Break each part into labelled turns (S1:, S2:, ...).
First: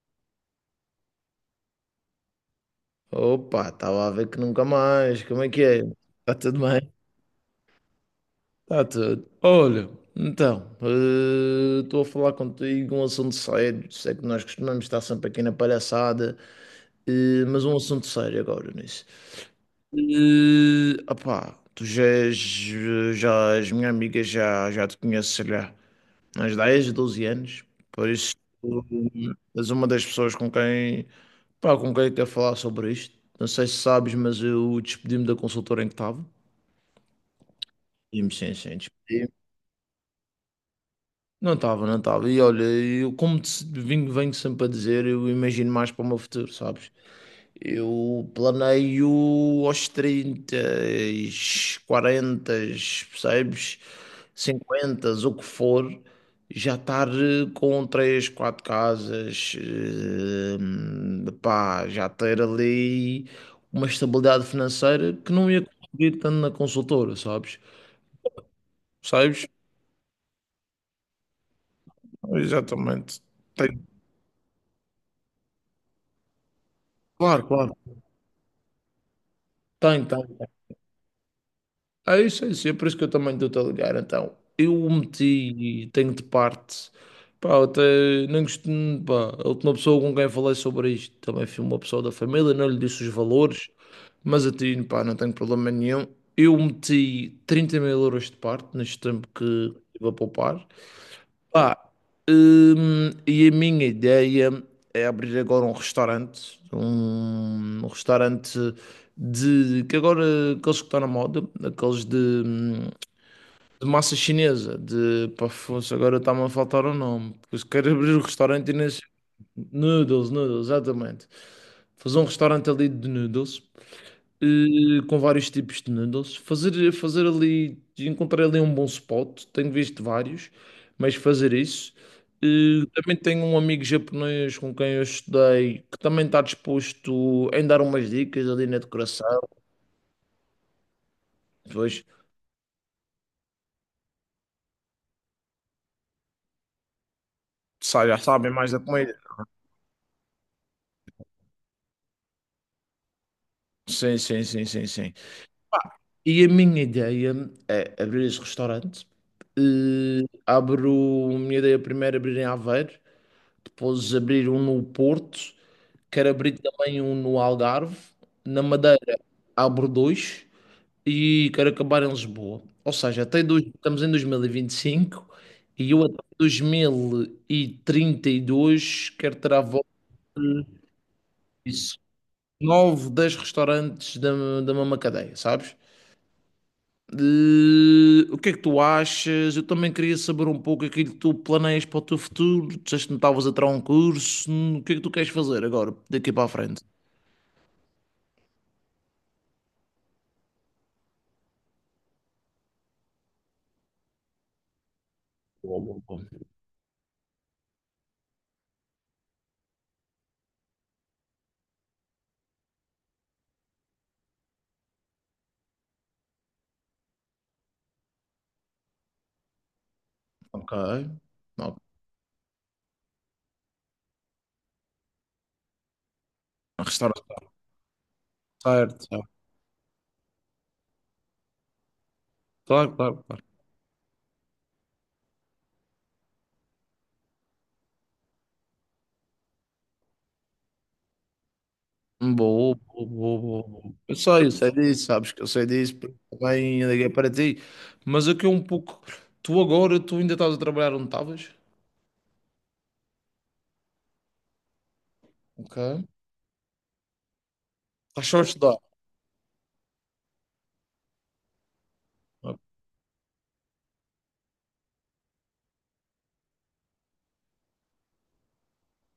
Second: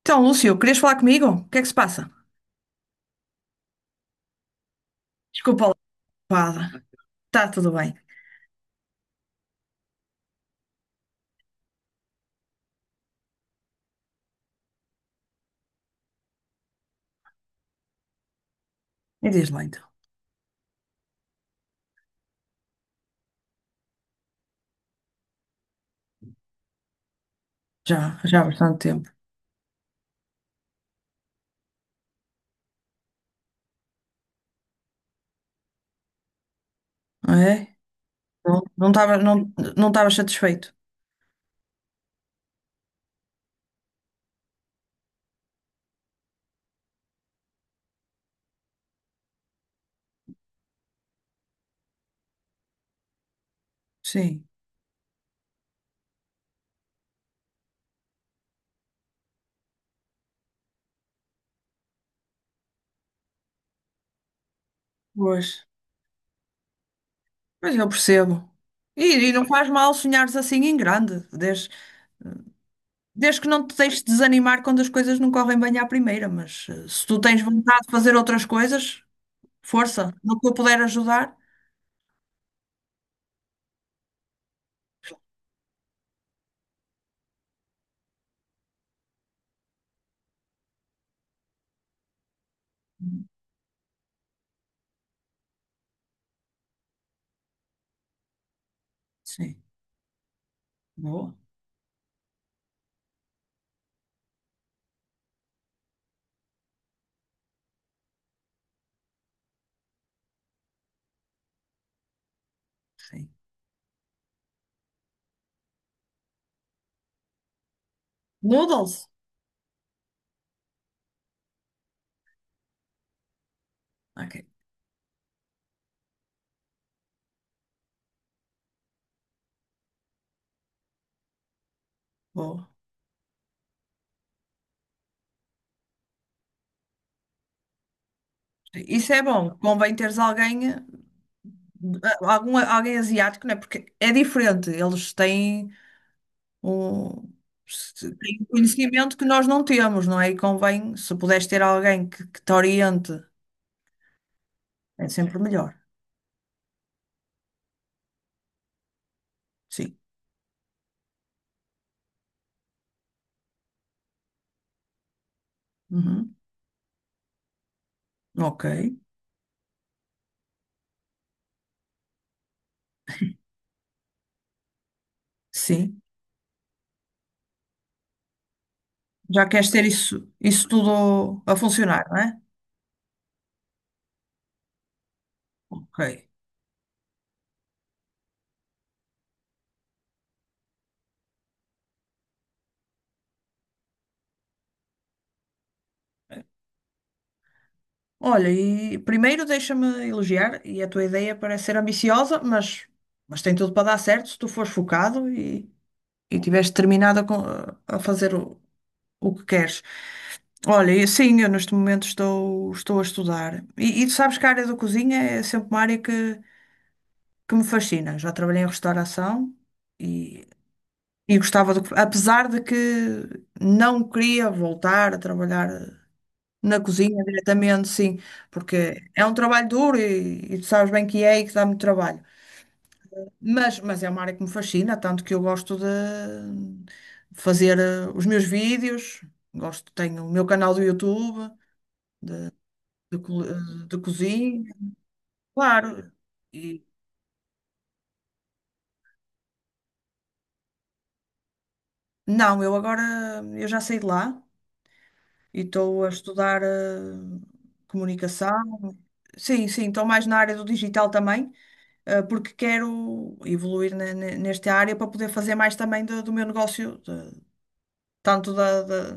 S1: Então, Lúcio, querias falar comigo? O que é que se passa?
S2: Opa, estava a ver que nunca mais. Como é que
S1: Desculpa lá,
S2: é? Está tudo
S1: fala.
S2: bem?
S1: Está tudo bem.
S2: Está tudo. Olha, então, estou a falar contigo um assunto sério. Sei que nós costumamos estar sempre aqui na palhaçada, mas um assunto sério agora nisso.
S1: E diz lá então.
S2: Opá, tu já és minha amiga, já te conheço, sei lá, há uns 10, 12 anos. Por
S1: Já,
S2: isso,
S1: já há bastante
S2: tu
S1: tempo.
S2: és uma das pessoas com quem. Pá, com quem é que quer falar sobre isto? Não sei se sabes, mas eu despedi-me da consultora em que estava.
S1: Não é?
S2: E-me sim,
S1: Não
S2: sim,
S1: não estava
S2: despedi.
S1: não, não estava satisfeito.
S2: Não estava, não estava. E olha, eu como te, venho sempre a dizer, eu imagino mais para o meu futuro, sabes? Eu planeio aos 30, 40, percebes?
S1: Sim.
S2: 50, o que for, já estar com 3, 4 casas, pá, já ter ali uma estabilidade financeira que
S1: Pois.
S2: não ia conseguir tanto na consultora, sabes?
S1: Mas eu percebo. E não
S2: Sabes?
S1: faz mal sonhares assim em grande.
S2: Exatamente.
S1: Desde que não te
S2: Tem,
S1: deixes desanimar quando as coisas não correm bem à primeira, mas se tu tens
S2: claro, claro.
S1: vontade de fazer outras coisas,
S2: Tem,
S1: força,
S2: tem.
S1: no que eu puder ajudar.
S2: É isso, é isso. É por isso que eu também estou-te a ligar. Então, eu o meti, e tenho de parte. Pá, eu até nem gostei. Pá, a última pessoa com quem falei sobre isto também foi uma pessoa da família, não lhe disse os valores, mas a ti, pá, não tenho problema nenhum. Eu meti 30.000 euros de parte neste tempo que
S1: Sim,
S2: estive a poupar.
S1: boa,
S2: Pá, e a minha ideia é abrir agora um restaurante, um restaurante de que agora aqueles que estão na moda, aqueles
S1: sim.
S2: de massa chinesa, de pá, fosse, agora está-me a faltar o nome, porque se quero abrir um restaurante e nem sei-
S1: Noodles?
S2: noodles, noodles, exatamente. Fazer um restaurante ali de noodles
S1: Ok,
S2: com vários tipos de noodles. Fazer ali, encontrar ali um bom spot, tenho visto vários, mas fazer isso.
S1: boa.
S2: Também tenho um amigo japonês com quem eu estudei que também está disposto em dar umas dicas ali na
S1: Isso é
S2: decoração.
S1: bom, convém teres alguém,
S2: Depois
S1: alguém asiático, não é? Porque é diferente, eles têm um,
S2: sa- já
S1: têm um
S2: sabem mais da comida.
S1: conhecimento que nós não temos, não é? E convém, se puderes ter alguém que te oriente,
S2: Sim, sim, sim, sim,
S1: é
S2: sim.
S1: sempre melhor.
S2: E a minha ideia é abrir esse restaurante.
S1: Sim.
S2: Abro, a minha ideia primeiro é abrir em Aveiro, depois abrir um no Porto. Quero
S1: Uhum.
S2: abrir também um no Algarve. Na
S1: Ok,
S2: Madeira abro dois e quero acabar em Lisboa. Ou seja, até dois, estamos em 2025 e vinte e cinco e
S1: sim.
S2: eu até 2032 quero
S1: Já
S2: ter à
S1: queres ter
S2: volta
S1: isso tudo a
S2: disso.
S1: funcionar, não é?
S2: 9, 10 restaurantes da, da mesma cadeia, sabes?
S1: Ok.
S2: De- o que é que tu achas? Eu também queria saber um pouco aquilo que tu planeias para o teu futuro. Disseste que não estavas a tirar um curso. O que é que tu queres fazer agora, daqui para a frente?
S1: Olha, e primeiro deixa-me elogiar, e a tua ideia parece ser ambiciosa, mas tem tudo para dar certo se tu fores focado e,
S2: Boa, boa, boa.
S1: e tiveres determinado a fazer o que queres. Olha, e sim, eu neste momento estou a estudar. E tu sabes que a área da cozinha é sempre uma área que me fascina. Já trabalhei em restauração e,
S2: Ok.
S1: e gostava de, apesar de que não queria voltar a trabalhar na cozinha
S2: Restaurante,
S1: diretamente, sim,
S2: certo,
S1: porque é
S2: certo.
S1: um trabalho duro e tu sabes bem que é e que dá muito trabalho.
S2: Claro, claro, claro.
S1: Mas é uma área que me fascina, tanto que eu gosto de fazer os meus vídeos, gosto, tenho o meu canal do YouTube
S2: Boa, boa,
S1: de,
S2: boa,
S1: co-
S2: boa,
S1: eh,
S2: boa.
S1: de
S2: Eu sei
S1: cozinha,
S2: disso, sabes que eu sei disso,
S1: claro.
S2: porque também
S1: E,
S2: liguei para ti. Mas aqui é um pouco. Tu agora, tu ainda estás a trabalhar onde estavas?
S1: não, eu agora eu já saí de lá e
S2: Ok.
S1: estou a estudar
S2: Estás só a estudar.
S1: comunicação. Sim, sim, estou mais na área do digital também. Porque
S2: Ok?
S1: quero evoluir nesta área para poder fazer mais também do meu negócio, tanto da.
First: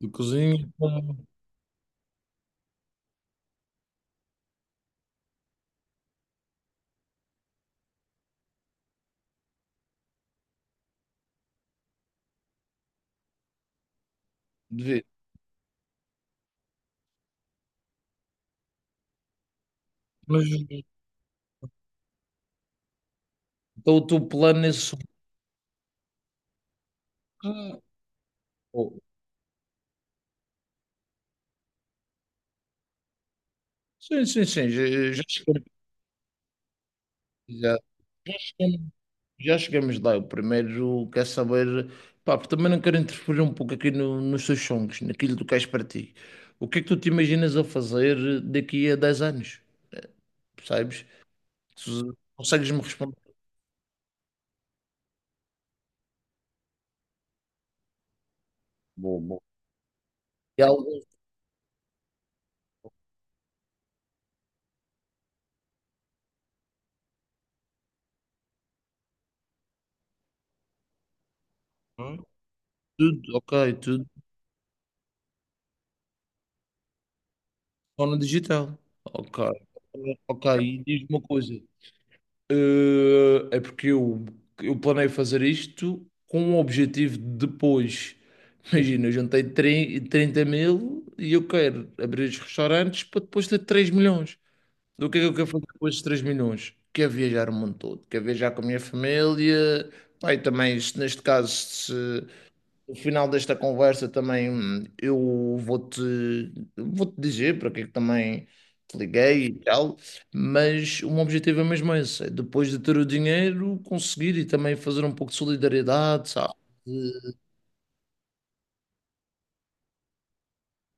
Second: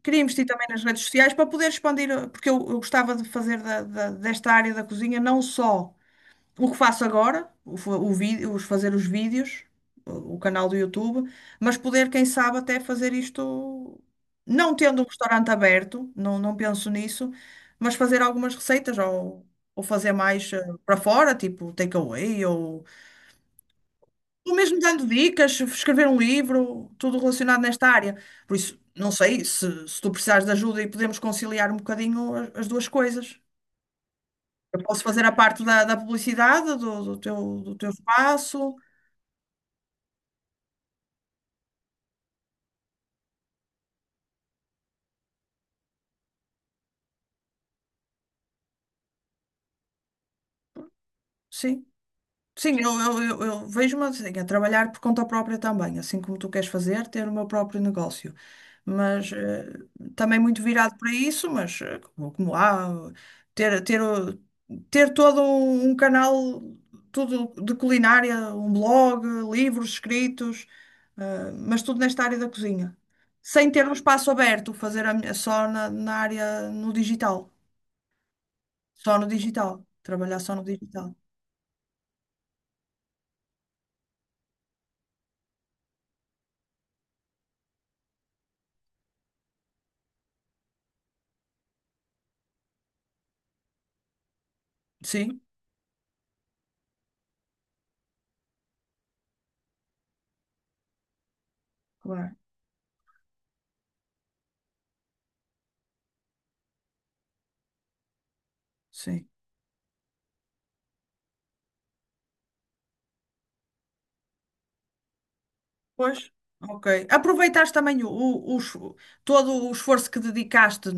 S2: De
S1: Queria investir também
S2: cozinha,
S1: nas redes
S2: como
S1: sociais para poder expandir, porque eu gostava de fazer desta área da cozinha não só o que faço agora, o, fa- o vi- os fazer os vídeos, o canal do YouTube, mas poder, quem sabe, até fazer isto não tendo um
S2: devia.
S1: restaurante aberto, não, não penso nisso, mas fazer algumas receitas ou fazer
S2: Mas
S1: mais para fora, tipo takeaway ou
S2: então, o teu
S1: Ou
S2: plano
S1: mesmo
S2: nesse.
S1: dando dicas, escrever um livro, tudo relacionado
S2: Ah,
S1: nesta área. Por isso,
S2: oh.
S1: não sei se tu precisares de ajuda e podemos conciliar um bocadinho as duas coisas.
S2: Sim, sim, sim,
S1: Eu posso
S2: já, já
S1: fazer a parte da publicidade, do teu espaço,
S2: cheguei. Já chegamos lá. O primeiro quer saber, pá, porque também não quero interferir um pouco aqui no- nos teus sonhos, naquilo que tu queres para ti. O que é que tu te imaginas a fazer daqui a 10 anos? Percebes?
S1: sim.
S2: Tu
S1: Sim,
S2: consegues-me
S1: eu,
S2: responder?
S1: eu, eu, eu vejo-me assim, a trabalhar por conta própria também, assim como tu queres fazer, ter o meu próprio negócio.
S2: Bom,
S1: Mas
S2: bom.
S1: também
S2: E
S1: muito virado
S2: alguns,
S1: para isso, mas como, como há, ter, ter, o- ter todo um canal, tudo de culinária, um blog, livros escritos, mas tudo
S2: Hum?
S1: nesta área da cozinha.
S2: Tudo, ok,
S1: Sem ter um
S2: tudo
S1: espaço aberto, fazer só na área no digital.
S2: só no digital.
S1: Só no
S2: Ok,
S1: digital. Trabalhar
S2: ok.
S1: só no
S2: E diz-me
S1: digital.
S2: uma coisa. É porque eu planei fazer isto com o objetivo de depois. Imagina, eu juntei 30 mil e eu quero abrir os restaurantes para depois ter 3 milhões. Então, o que é que eu
S1: Sim,
S2: quero fazer com esses 3 milhões? Quero viajar o mundo todo, quero viajar com a minha família. Pai, também, se neste caso,
S1: claro.
S2: no final desta conversa também eu vou-te dizer para que é que também te
S1: Sim.
S2: liguei e tal, mas o meu objetivo é mesmo esse, é depois de ter o dinheiro conseguir e também fazer um pouco de solidariedade,
S1: Pois,
S2: sabe?
S1: ok.
S2: De-
S1: Aproveitaste também todo o esforço que dedicaste,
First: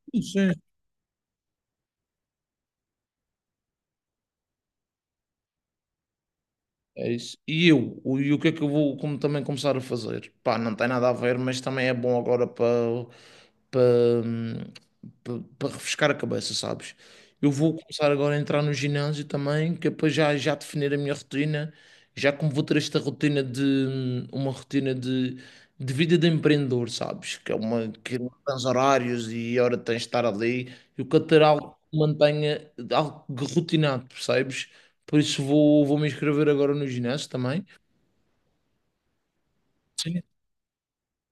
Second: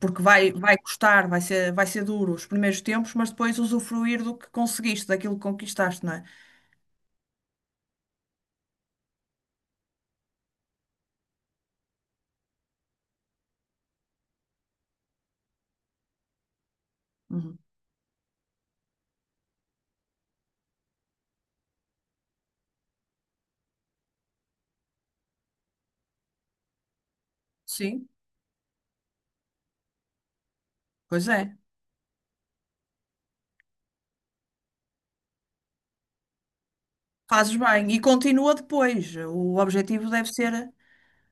S1: porque vai,
S2: sim.
S1: vai custar, vai ser duro os primeiros tempos, mas depois usufruir do que conseguiste, daquilo que conquistaste, não é?
S2: É isso. E eu, o, e o que é que eu vou como, também começar a fazer? Pá, não tem nada a ver, mas também é bom agora para para refrescar a cabeça, sabes? Eu
S1: Uhum.
S2: vou começar agora a entrar no ginásio também, que é para já, já definir a minha rotina, já como vou ter esta rotina de uma rotina de vida de empreendedor, sabes? Que é uma
S1: Sim,
S2: que não tens horários e hora tens de estar ali. Eu quero
S1: Pois
S2: ter
S1: é.
S2: algo que mantenha algo rotinado, percebes? Por isso vou, me inscrever agora no ginásio
S1: Fazes
S2: também.
S1: bem. E continua depois. O objetivo
S2: Sim,
S1: deve ser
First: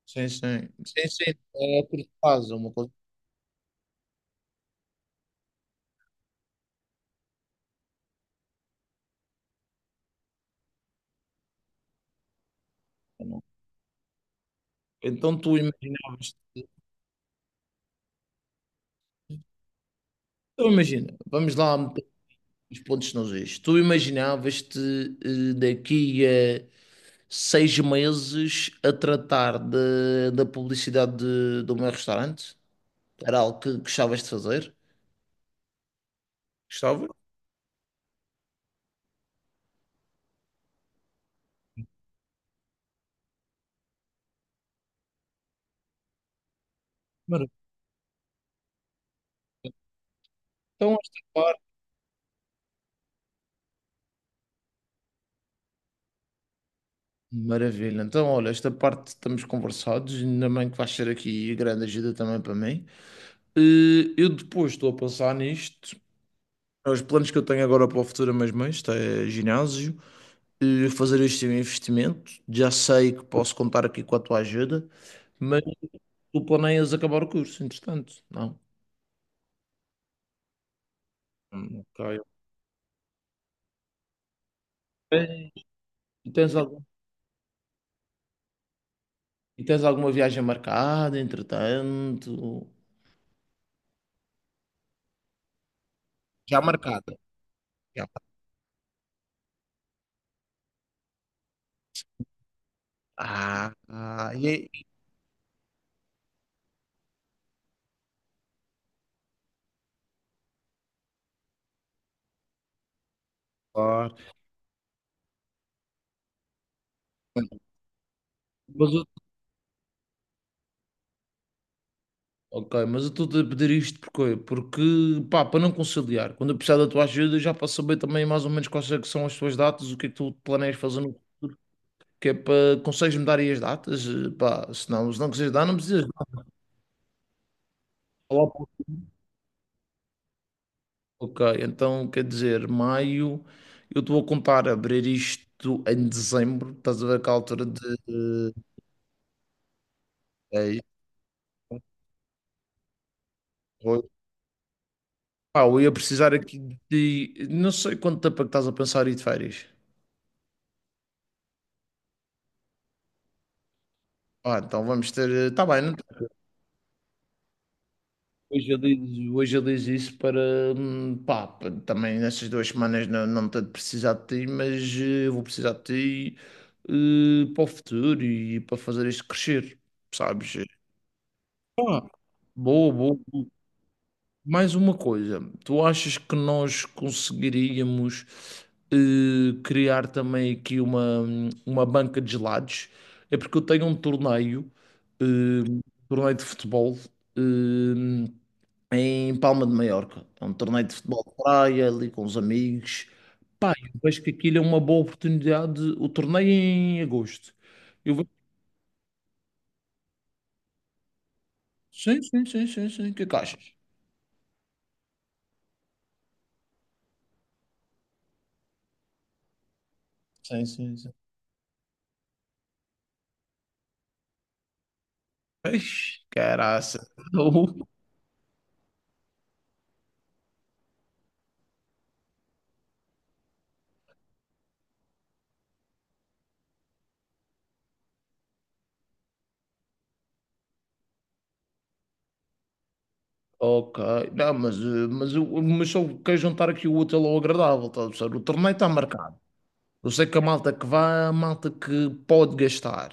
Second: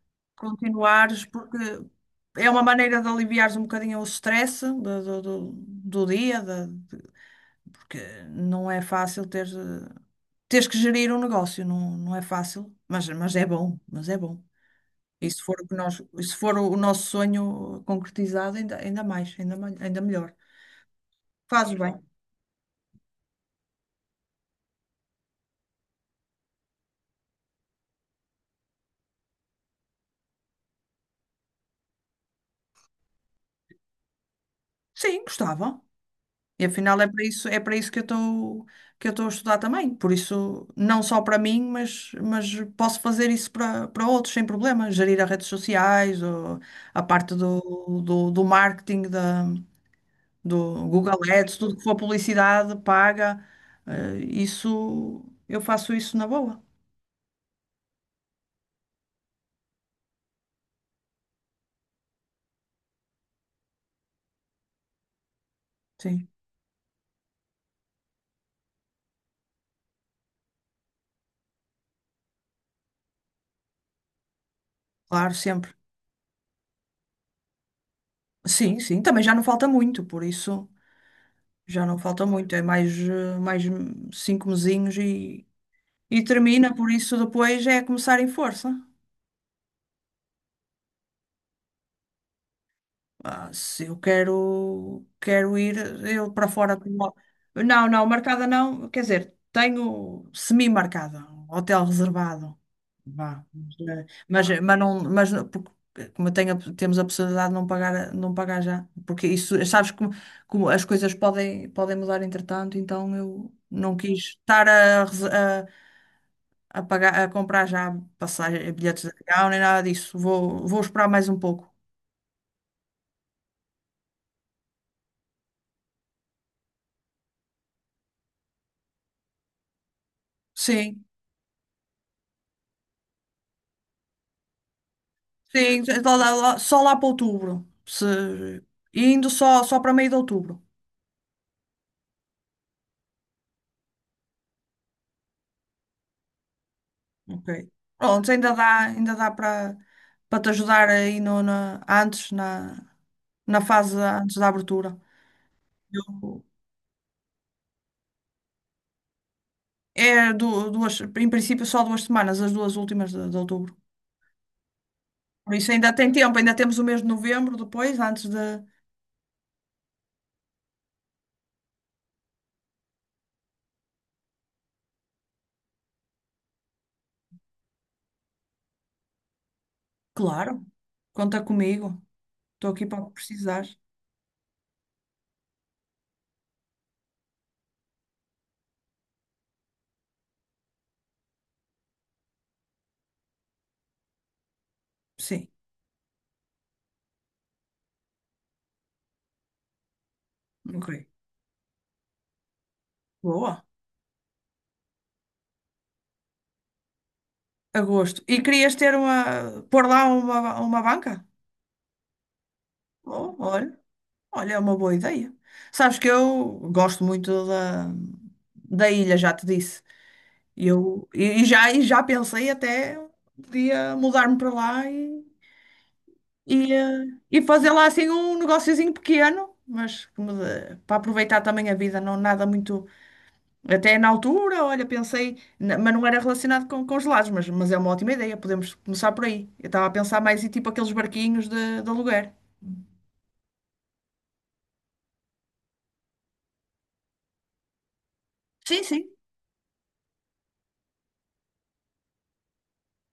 S2: sim, sim. Sim, sim.
S1: continuares, porque
S2: É a curto
S1: é
S2: prazo, é
S1: uma
S2: uma coisa.
S1: maneira de aliviares um bocadinho o stress do dia, porque não é fácil teres que gerir um negócio. Não, não é fácil, mas,
S2: Que eu
S1: mas
S2: não-
S1: é bom, mas é bom. E
S2: então
S1: se
S2: tu
S1: for o que nós, e
S2: imaginavas.
S1: se for o nosso sonho concretizado, ainda, ainda mais, ainda melhor.
S2: Então, imagina, vamos lá
S1: Fazes
S2: meter
S1: bem.
S2: os pontos nos is. Tu imaginavas-te daqui a 6 meses a tratar de- da publicidade de, do meu restaurante? Era algo que gostavas de fazer?
S1: Sim, gostava. E afinal é
S2: Gostava?
S1: para isso, é para isso que eu estou a estudar também. Por isso, não só para mim, mas posso fazer isso para outros sem problema. Gerir as redes sociais, ou a parte do,
S2: Maravilha.
S1: do, do marketing, do
S2: Então,
S1: Google
S2: esta
S1: Ads,
S2: parte.
S1: tudo que for publicidade paga, isso eu faço isso na boa.
S2: Maravilha. Então, olha, esta parte estamos conversados, ainda bem que vais ser aqui grande ajuda também para mim. Eu depois estou a pensar nisto.
S1: Sim,
S2: Os planos que eu tenho agora para o futuro é mesmo este, é ginásio. Fazer este investimento. Já sei que posso contar aqui com a tua ajuda,
S1: claro,
S2: mas
S1: sempre.
S2: tu planeias acabar o curso, entretanto, não?
S1: Sim, sim, também já não falta muito, por isso já não
S2: Ok.
S1: falta muito, mais 5 mesinhos e,
S2: Eh,
S1: e
S2: e tens
S1: termina,
S2: algum,
S1: por isso depois é começar em força.
S2: e tens alguma viagem marcada, entretanto?
S1: Ah, se eu quero, ir eu para
S2: Já
S1: fora.
S2: marcada.
S1: Não, não,
S2: Já.
S1: marcada não. Quer dizer, tenho semi-marcada, um hotel reservado. Vá.
S2: Ah, ah, e,
S1: Porque, como eu tenho, temos a possibilidade de não pagar, não pagar já. Porque isso, sabes como as coisas podem mudar entretanto, então eu não
S2: claro.
S1: quis estar a pagar, a comprar já passagem,
S2: Mas
S1: bilhetes
S2: eu-
S1: de avião, nem nada disso. Vou esperar mais um pouco.
S2: ok, mas eu estou-te a pedir isto porque, porque pá, para não conciliar, quando eu precisar da tua ajuda, já para saber também mais ou menos quais é que são as tuas datas, o que é que tu planeias fazer
S1: Sim.
S2: no futuro, que é para consegues-me dar aí as datas? Pá, se não, se não quiseres dar, não
S1: Sim,
S2: precisas dar.
S1: só lá para outubro.
S2: Olá,
S1: Se...
S2: pô.
S1: Indo só para meio de outubro.
S2: Ok, então quer dizer, maio, eu estou a contar abrir isto em dezembro, estás a ver que a
S1: Ok.
S2: altura de.
S1: Pronto, ainda dá para te
S2: É,
S1: ajudar aí no, na, antes, na, na fase
S2: foi.
S1: da- antes da abertura.
S2: Pá, eu ia precisar
S1: Eu-
S2: aqui de. Não sei quanto tempo é que estás a pensar ir de férias.
S1: duas, em princípio, só duas semanas, as duas últimas de outubro.
S2: Ah, então vamos ter.
S1: Por
S2: Está
S1: isso
S2: bem,
S1: ainda
S2: não
S1: tem tempo, ainda temos o mês de novembro depois, antes de.
S2: hoje eu diz, hoje eu diz isso para, pá, pa- também nessas duas semanas não, não tanto precisar de ti, mas eu vou precisar de ti para o futuro e para fazer isto crescer, sabes?
S1: Claro, conta comigo.
S2: Ah,
S1: Estou aqui
S2: boa,
S1: para o que
S2: boa. Boa.
S1: precisares.
S2: Mais uma coisa, tu achas que nós conseguiríamos criar também aqui uma banca de gelados? É porque eu tenho um torneio, eh,
S1: Sim,
S2: um torneio de futebol. eh, em Palma de Maiorca. É um torneio
S1: ok.
S2: de futebol de praia, ali com os amigos.
S1: Boa.
S2: Pá, eu vejo que aquilo é uma boa oportunidade. O torneio é em agosto. Eu
S1: Agosto.
S2: vejo...
S1: E querias ter pôr lá uma banca?
S2: Sim, sim, sim, sim, sim. O que é
S1: Bom,
S2: que achas?
S1: olha, é uma boa ideia. Sabes que eu gosto muito da ilha, já te disse.
S2: Sim,
S1: E
S2: sim,
S1: Eu,
S2: sim.
S1: e já pensei até podia mudar-me para lá
S2: Ixi,
S1: e,
S2: caraça.
S1: eh, e fazer lá assim um negociozinho pequeno, mas para aproveitar também a vida, não nada muito. Até na altura, olha, pensei, mas não era relacionado com os gelados, mas é uma ótima ideia, podemos começar por aí. Eu estava a pensar mais em tipo aqueles barquinhos de aluguer.
S2: Ok, não, mas, mas, eu- mas só quero juntar aqui o útil ao agradável, tá, a perceber? O torneio
S1: Sim,
S2: está
S1: sim.
S2: marcado. Eu sei que a malta que vai é a malta que pode gastar.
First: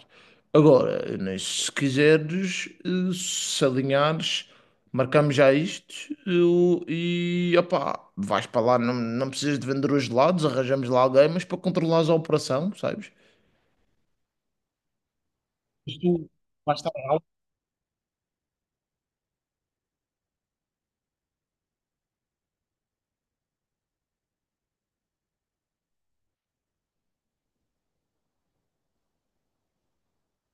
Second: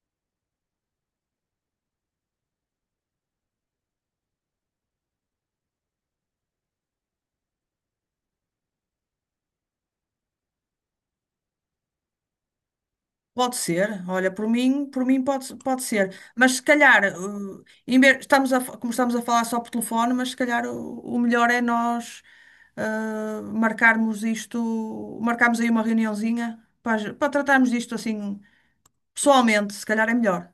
S2: Agora, né, se quiseres, se alinhares, marcamos já isto eu- e opá, vais para lá, não, não precisas de vender os gelados, arranjamos lá alguém, mas para controlares a operação, sabes?
S1: Pode ser, olha, por mim pode, pode
S2: Mas tu
S1: ser. Mas se
S2: vais estar
S1: calhar,
S2: lá.
S1: como estamos a falar só por telefone, mas se calhar o melhor é nós marcarmos aí uma reuniãozinha para tratarmos disto assim pessoalmente, se calhar é melhor.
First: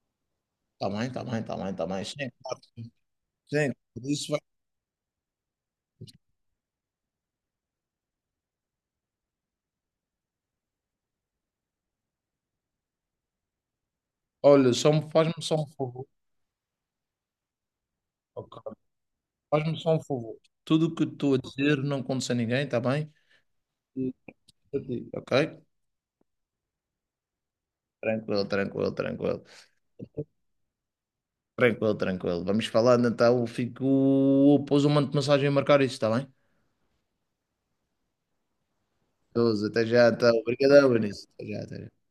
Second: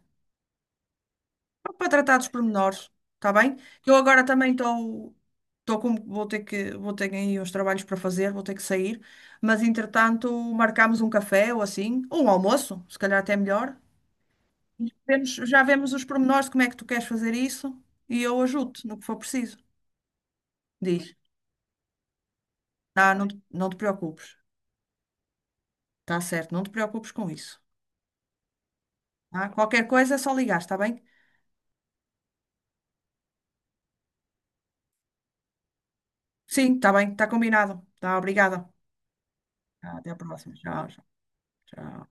S2: Está bem, está bem, está bem, está
S1: Para
S2: bem.
S1: tratar dos
S2: Sim, claro,
S1: pormenores,
S2: sim.
S1: está bem? Eu agora
S2: Isso vai.
S1: também estou, estou com, vou ter que, vou ter aí uns trabalhos para fazer, vou ter que sair, mas entretanto marcamos um café ou assim, ou um almoço, se calhar até melhor.
S2: Olha, só me- faz-me só
S1: Já
S2: um
S1: vemos os
S2: favor.
S1: pormenores de como é que tu queres fazer isso e eu
S2: Ok?
S1: ajudo-te no que for preciso.
S2: Faz-me só um favor. Tudo o que eu
S1: Diz,
S2: estou a dizer não acontece a ninguém, está bem?
S1: ah, não, não te
S2: E-
S1: preocupes,
S2: ok?
S1: está certo, não te preocupes com isso.
S2: Tranquilo, tranquilo, tranquilo.
S1: Tá? Qualquer coisa é só ligar, está bem?
S2: Tranquilo, tranquilo. Vamos falando então. Fico. Pôs um monte de mensagem a marcar isso, está bem?
S1: Sim, está bem, está combinado. Tá, obrigada.
S2: 12, até
S1: Tá, até
S2: já,
S1: a
S2: então.
S1: próxima. Tchau,
S2: Obrigadão,
S1: tchau.
S2: Benício. Até já, até já.
S1: Tchau.